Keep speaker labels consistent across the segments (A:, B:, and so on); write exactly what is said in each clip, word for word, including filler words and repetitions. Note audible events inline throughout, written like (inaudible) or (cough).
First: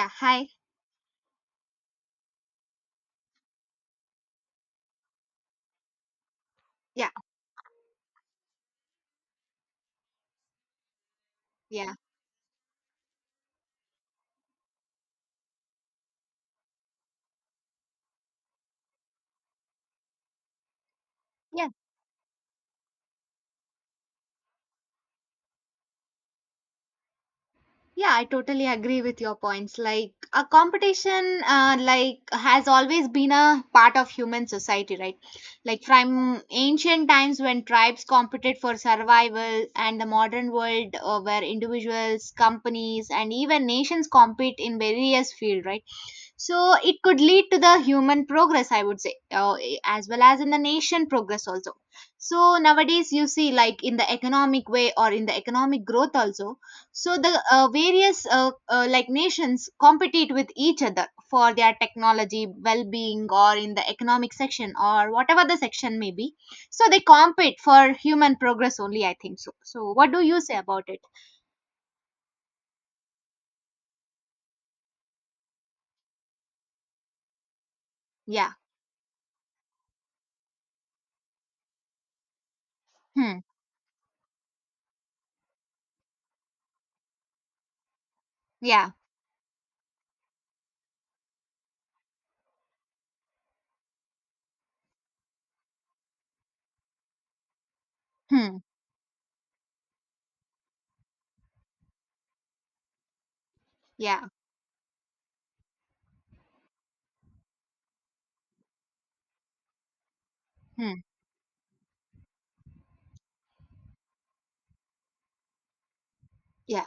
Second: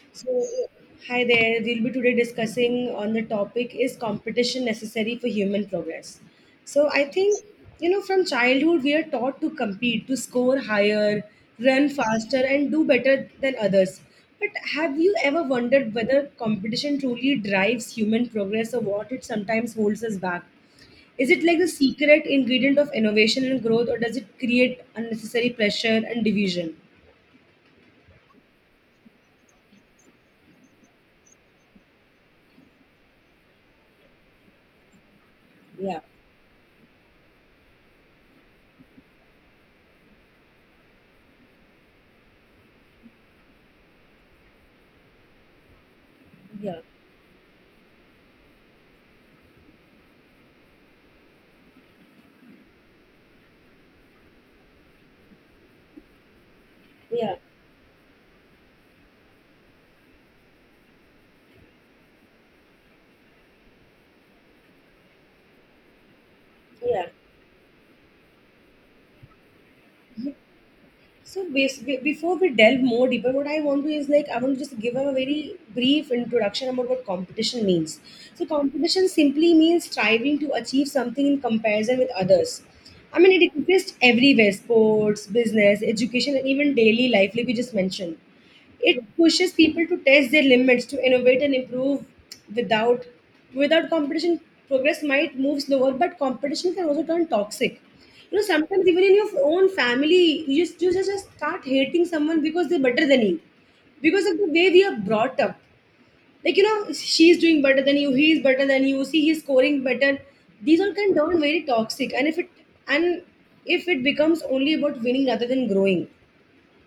A: Yeah,
B: So,
A: hi.
B: hi there. We'll be today discussing on the topic is competition necessary for human progress? So, I
A: Yeah,
B: think, you know, from childhood, we are taught to compete, to score higher, run
A: yeah,
B: faster, and do better than others. But have you ever wondered whether competition truly drives human progress or what it sometimes holds us back? Is it like the
A: yeah.
B: secret ingredient of innovation and growth, or does it create unnecessary pressure and division?
A: Yeah, I totally agree with your points. Like a competition, uh, like has always been a part of human society, right? Like
B: Yeah,
A: from ancient times when tribes competed for survival, and the modern world uh, where individuals, companies, and even nations compete in various fields, right? So
B: yeah,
A: it could lead to the human progress, I would say, uh, as well as in the nation progress also. So nowadays, you see, like in the economic way or in the economic growth also, so
B: yeah,
A: the uh, various uh, uh, like nations compete with each other for their technology, well-being, or in the economic section or whatever the section may be. So they
B: yeah.
A: compete for human progress only, I think so. So what do you say about it?
B: So bas- be- before we delve more deeper, what I want to is like I want to just give a very brief introduction about what competition means. So
A: Yeah.
B: competition simply means striving to achieve something in comparison with others. I
A: Hmm.
B: mean, it exists everywhere: sports, business, education, and even daily life, like we just mentioned.
A: Yeah.
B: It pushes people to test their limits, to innovate and improve without without competition progress might move slower, but competition can also turn toxic. You know,
A: Hmm.
B: sometimes even in your own family, you just you just just start hating someone because they're better than you because
A: Yeah.
B: of the way we are brought up. Like, you know, she's doing better than you, he's better than you, see, he's scoring better. These all
A: Hmm.
B: can turn very toxic. And if it and if it becomes only about winning rather than growing.
A: Yeah.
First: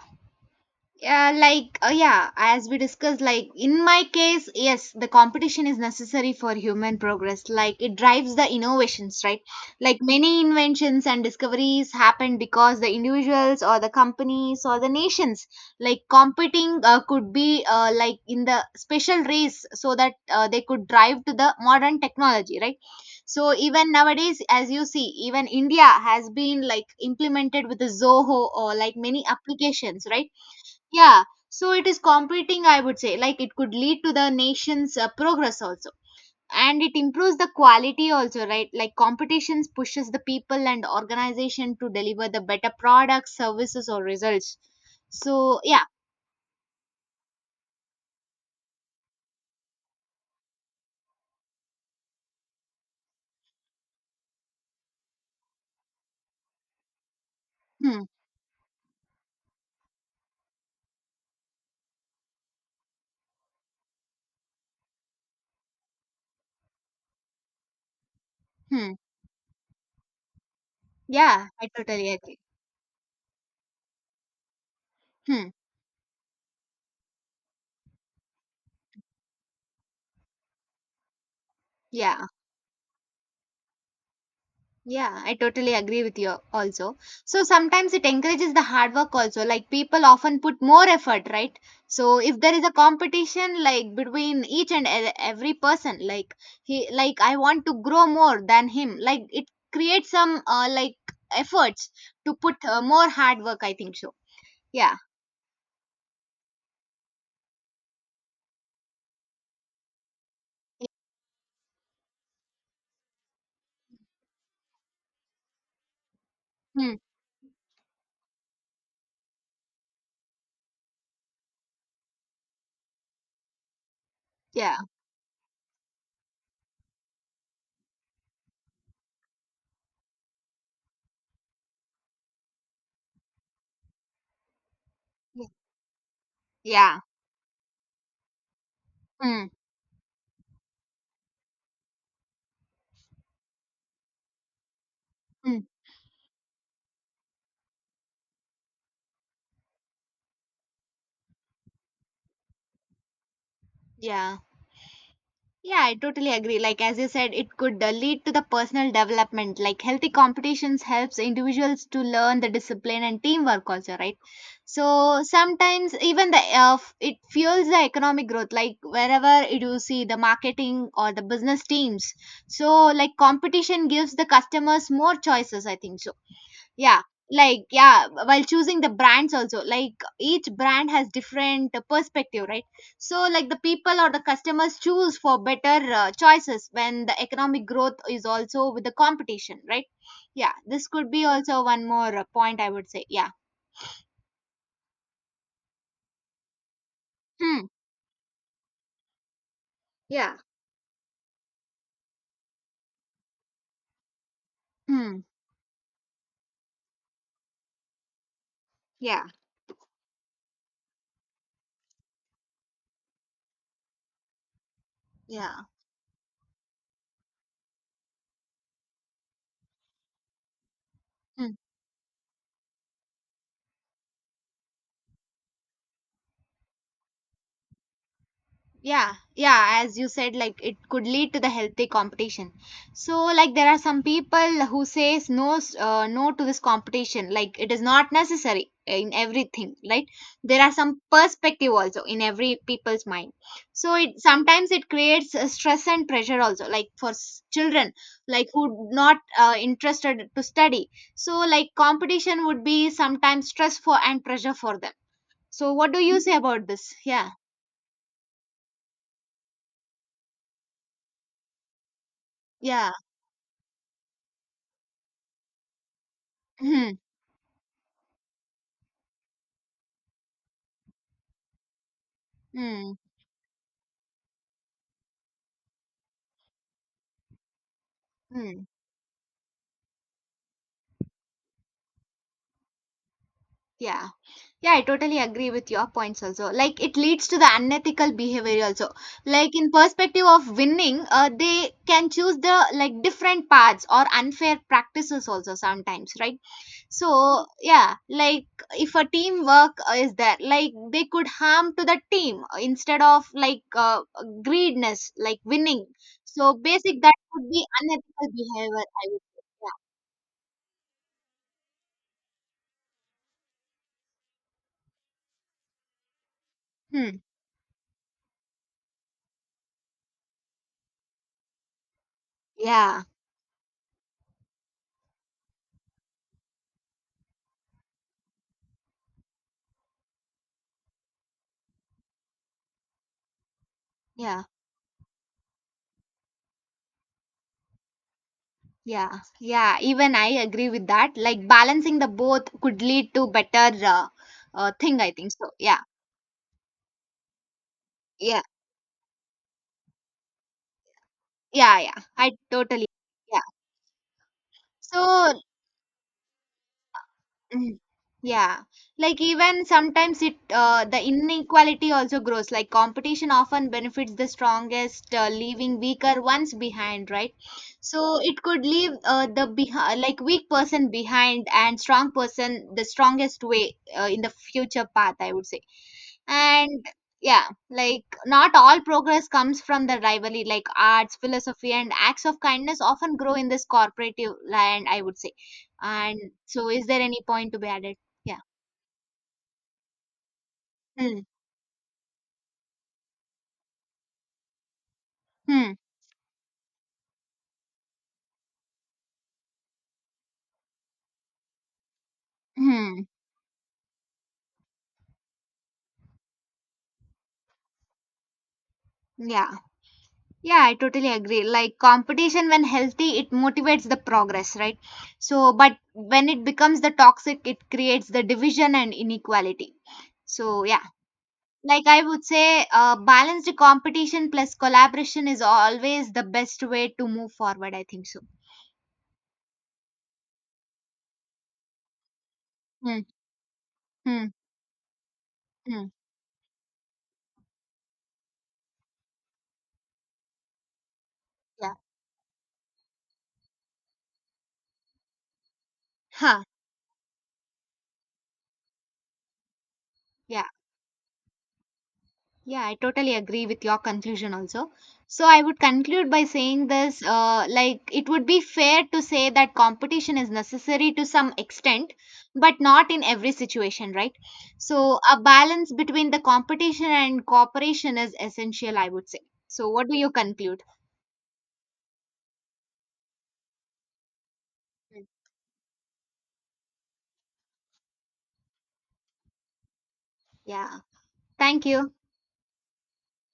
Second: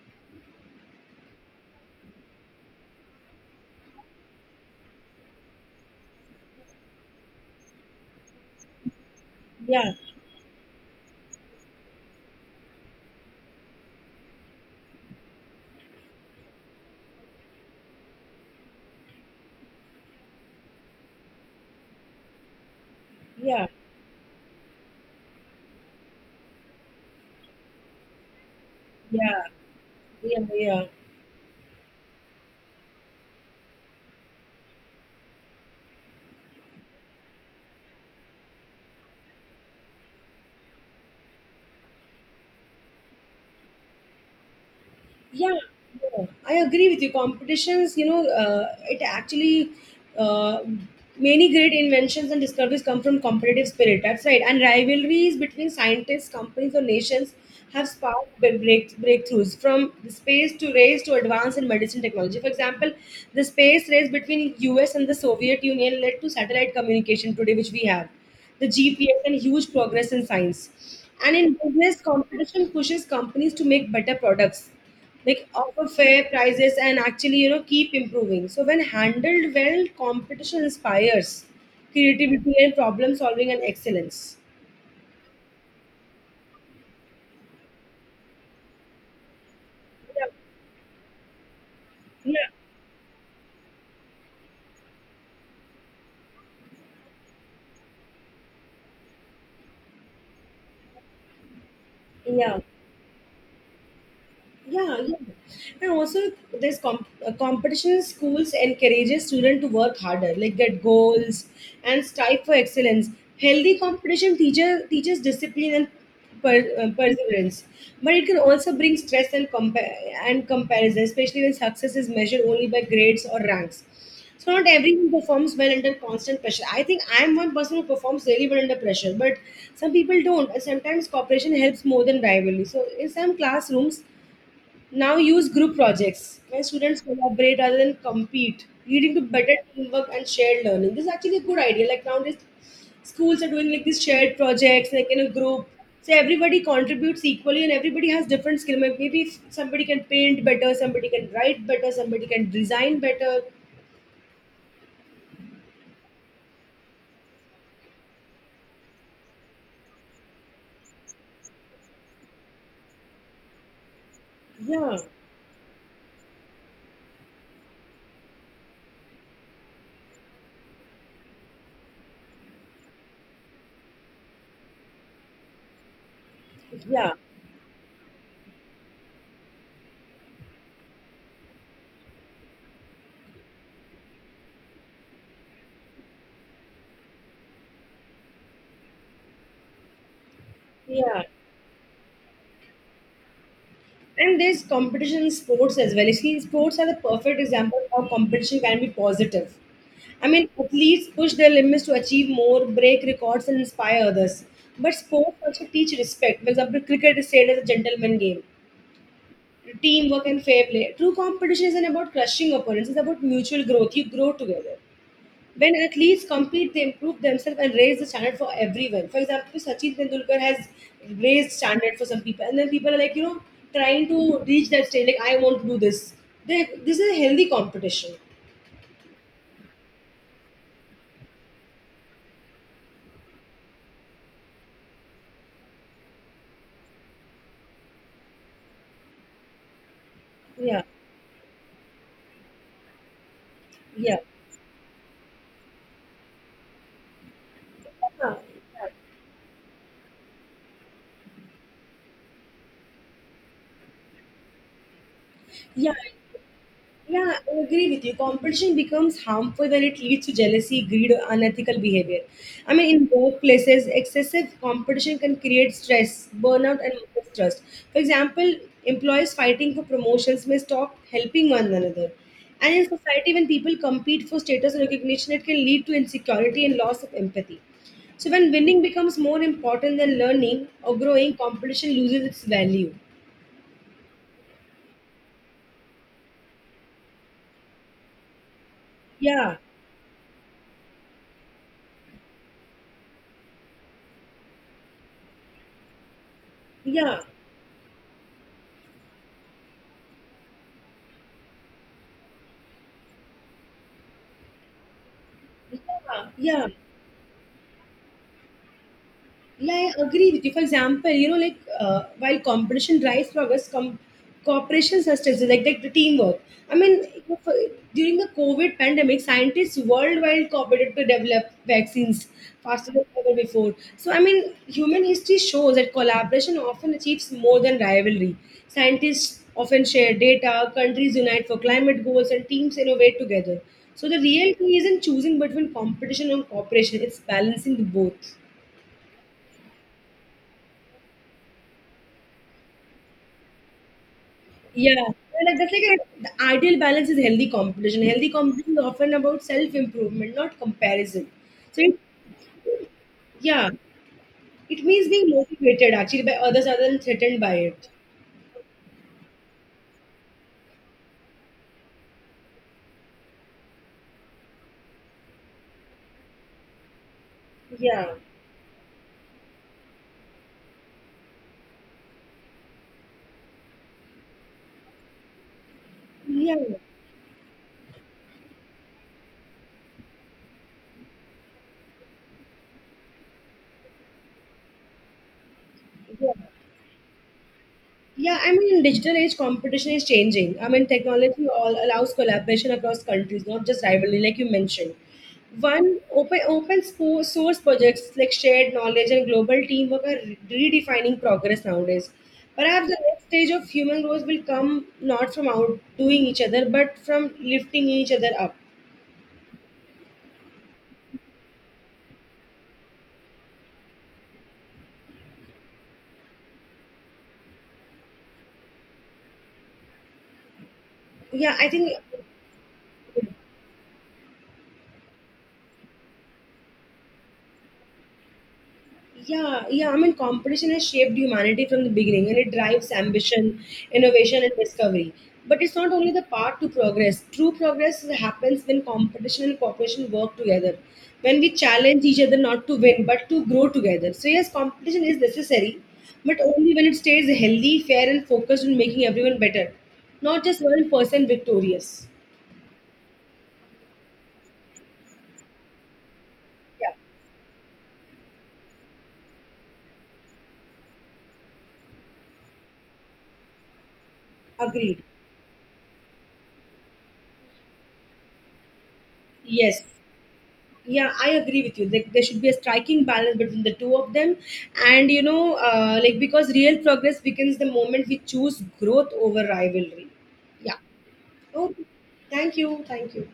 A: Yeah, like uh, yeah, as we discussed, like in my case, yes, the competition is necessary for human progress. Like it drives the innovations, right?
B: Yeah,
A: Like many inventions and discoveries happen because the individuals or the companies or the nations like competing uh, could be uh, like in the special race so that uh, they could drive to the modern technology, right? So
B: yeah,
A: even nowadays, as you see, even India has been like implemented with the Zoho or like many
B: yeah.
A: applications,
B: 不
A: right?
B: 用不用，
A: Yeah, so it is competing, I would say. Like it could lead to the nation's uh, progress also. And it improves the quality also, right? Like competitions pushes the people and organization to deliver the better products, services, or results.
B: Yeah,
A: So yeah.
B: yeah, I agree with you. Competitions, you know, uh, it actually uh, many great inventions and discoveries come from competitive spirit. That's right. And rivalries between scientists, companies, or nations have
A: Hmm.
B: sparked big break, breakthroughs from the space to race to advance in medicine technology. For example, the space race between U S and the Soviet Union led to satellite communication today, which we have. The
A: Hmm.
B: G P S and huge progress in science. And
A: Yeah,
B: in
A: I
B: business,
A: totally agree.
B: competition pushes companies to make better products, like
A: Hmm.
B: offer fair prices, and actually, you know, keep improving. So when handled well, competition inspires
A: Yeah.
B: creativity and problem solving and excellence.
A: Yeah, I totally agree with you also. So sometimes it encourages the hard work also. Like people
B: Yeah,
A: often put more effort, right? So if
B: yeah,
A: there is a competition like between each and e- every person, like he, like, I want to grow more than him, like it creates some uh, like efforts to put
B: yeah.
A: uh, more hard work, I think so. Yeah.
B: Yeah, yeah. And also, there's comp- uh, competition in schools encourages students to work harder, like get goals and strive for excellence. Healthy competition teacher teaches discipline and per- uh,
A: Mm.
B: perseverance, but it can also bring stress and compa- and comparison, especially when success is measured only by grades or ranks. So not
A: Yeah.
B: everyone performs well under constant pressure. I think I'm one person who performs really well under pressure, but some people don't. And sometimes cooperation helps more than rivalry. So in some classrooms, now
A: Yeah.
B: use group projects where
A: Yeah.
B: students collaborate rather than compete, leading to
A: Mm.
B: better teamwork and shared learning. This is actually a good idea. Like nowadays, schools are doing like these shared projects, like in a
A: Mm.
B: group. So everybody contributes equally and everybody has different skill. May- Maybe if somebody can paint better, somebody can write better, somebody can design better.
A: Yeah. Yeah, I totally agree. Like as you said, it could uh, lead to the personal development. Like healthy competitions helps individuals to learn the discipline and teamwork also, right?
B: Yeah,
A: So sometimes even the uh, f- it fuels the economic growth. Like wherever you see the marketing or the business teams, so like competition gives the customers more choices, I think so. Yeah,
B: yeah,
A: like yeah, while choosing the brands also, like each brand has different uh, perspective, right? So like the people or the customers choose for better uh, choices when the economic growth is also with the competition, right? Yeah, this could
B: yeah.
A: be also one more uh, point, I would say. Yeah.
B: And there's competition in sports as well. You see, sports are the perfect
A: Hmm.
B: example of how competition can be positive. I
A: Yeah.
B: mean, athletes push their limits to achieve more, break records, and inspire others. But
A: Hmm.
B: sports also teach respect. For example, cricket is said as a gentleman game.
A: Yeah.
B: Teamwork and fair play. True competition isn't about crushing opponents, it's about mutual growth. You grow together.
A: Yeah.
B: When athletes compete, they improve themselves and raise the standard for everyone. For example, Sachin Tendulkar has raised standard for some people, and then people are like, you know, trying to reach that stage. Like, I want to do this. They, this is a healthy competition.
A: Yeah. Yeah, as you said, like it could lead to the healthy competition. So like there are some people who says no, s- uh, no to this competition, like it is not necessary in everything, right? There are
B: Yeah,
A: some perspective also in every people's mind. So
B: yeah,
A: it sometimes, it creates a stress and pressure also, like for s- children,
B: yeah,
A: like who not uh, interested to study. So like competition would be sometimes stressful and pressure for them. So what
B: yeah.
A: do you say about this? Yeah.
B: Yeah, I agree with you. Competition becomes harmful when it leads to jealousy, greed, or unethical behavior. I
A: Yeah.
B: mean, in workplaces, excessive competition can create stress, burnout, and
A: (laughs)
B: mistrust. For example, employees fighting for promotions may stop helping one another. And in
A: Mm.
B: society, when people compete for status and recognition, it can lead to insecurity and loss of empathy. So, when
A: Mm.
B: winning becomes more important than learning or growing, competition loses its value.
A: Yeah. Yeah, I totally agree with your points also. Like it leads to the unethical behavior also. Like
B: Yeah,
A: in perspective of winning, uh, they can choose the like different paths or unfair practices also sometimes, right?
B: yeah,
A: So yeah, like if a teamwork uh, is there, like they could harm to the team uh, instead of like uh, greediness, like winning.
B: yeah,
A: So
B: yeah.
A: basic that would be unethical behavior, I would say.
B: Yeah, I agree with you. For example, you know, like uh, while competition drives progress, com- cooperation sustains it, like, like the teamwork. I mean,
A: Yeah. Hmm.
B: for- during the COVID pandemic, scientists worldwide cooperated to develop vaccines faster
A: Yeah.
B: than ever before. So, I mean, human history shows that collaboration often achieves more than rivalry. Scientists often share data, countries unite for climate goals, and teams innovate together. So, the
A: Yeah.
B: real key isn't choosing between competition and cooperation, it's balancing the both.
A: Yeah, yeah, even I agree with that. Like balancing the both could lead to better uh, uh, thing,
B: Yeah,
A: I think.
B: and
A: So,
B: like that's
A: yeah,
B: like a, the ideal balance is healthy competition. Healthy
A: yeah,
B: competition is often about self improvement, not comparison.
A: yeah,
B: So,
A: yeah.
B: it,
A: I totally, yeah.
B: yeah, it means being
A: So,
B: motivated actually by others other than threatened by
A: mm.
B: it.
A: Yeah, like even sometimes it uh, the inequality also grows. Like competition often benefits the strongest, uh, leaving weaker ones behind, right?
B: Yeah,
A: So it could leave uh, the behi- like weak person behind and strong person the strongest way uh, in the future path, I would say.
B: yeah,
A: And yeah, like not all progress comes from the rivalry. Like arts, philosophy, and acts of kindness often grow in this cooperative land, I would say.
B: yeah.
A: And so, is there any point to be added?
B: Yeah,
A: Yeah.
B: I mean, digital age competition is changing. I mean,
A: Hmm.
B: technology all allows collaboration across countries, not just rivalry, like you mentioned.
A: Hmm.
B: One open open sco- source projects like shared knowledge and global teamwork are redefining progress nowadays. Perhaps the
A: Hmm.
B: next stage of human growth will come not from outdoing each other, but from lifting each other up.
A: Yeah. Yeah, I totally agree. Like competition, when healthy, it motivates the progress, right? So, but when it becomes the toxic, it creates the division and inequality. So, yeah,
B: Yeah, I
A: like
B: think
A: I would say, uh, balanced competition plus collaboration is always the best way to move forward, I think so.
B: yeah, yeah. I mean, competition has shaped humanity from the beginning and it drives
A: Hmm.
B: ambition,
A: Hmm.
B: innovation, and discovery. But it's
A: Hmm.
B: not only the path to progress. True progress happens when competition and cooperation work together, when we
A: Yeah.
B: challenge each other not to win but to grow together. So, yes, competition is necessary, but
A: Huh.
B: only when it stays healthy, fair, and focused on making everyone better, not
A: Yeah.
B: just one person victorious.
A: Yeah, I totally agree with your conclusion also. So, I would conclude by saying
B: Yeah,
A: this, uh, like, it would be fair to say that competition is necessary to some extent, but not in every situation, right? So,
B: agreed.
A: a balance between the competition and cooperation is essential, I would say. So,
B: Yes.
A: what do you conclude?
B: Yeah, I agree with you, like there should be a striking balance between the two of them. And you know, uh, like because real progress begins the moment we choose growth over rivalry. Yeah,
A: Yeah, thank
B: okay,
A: you.
B: thank you, thank you.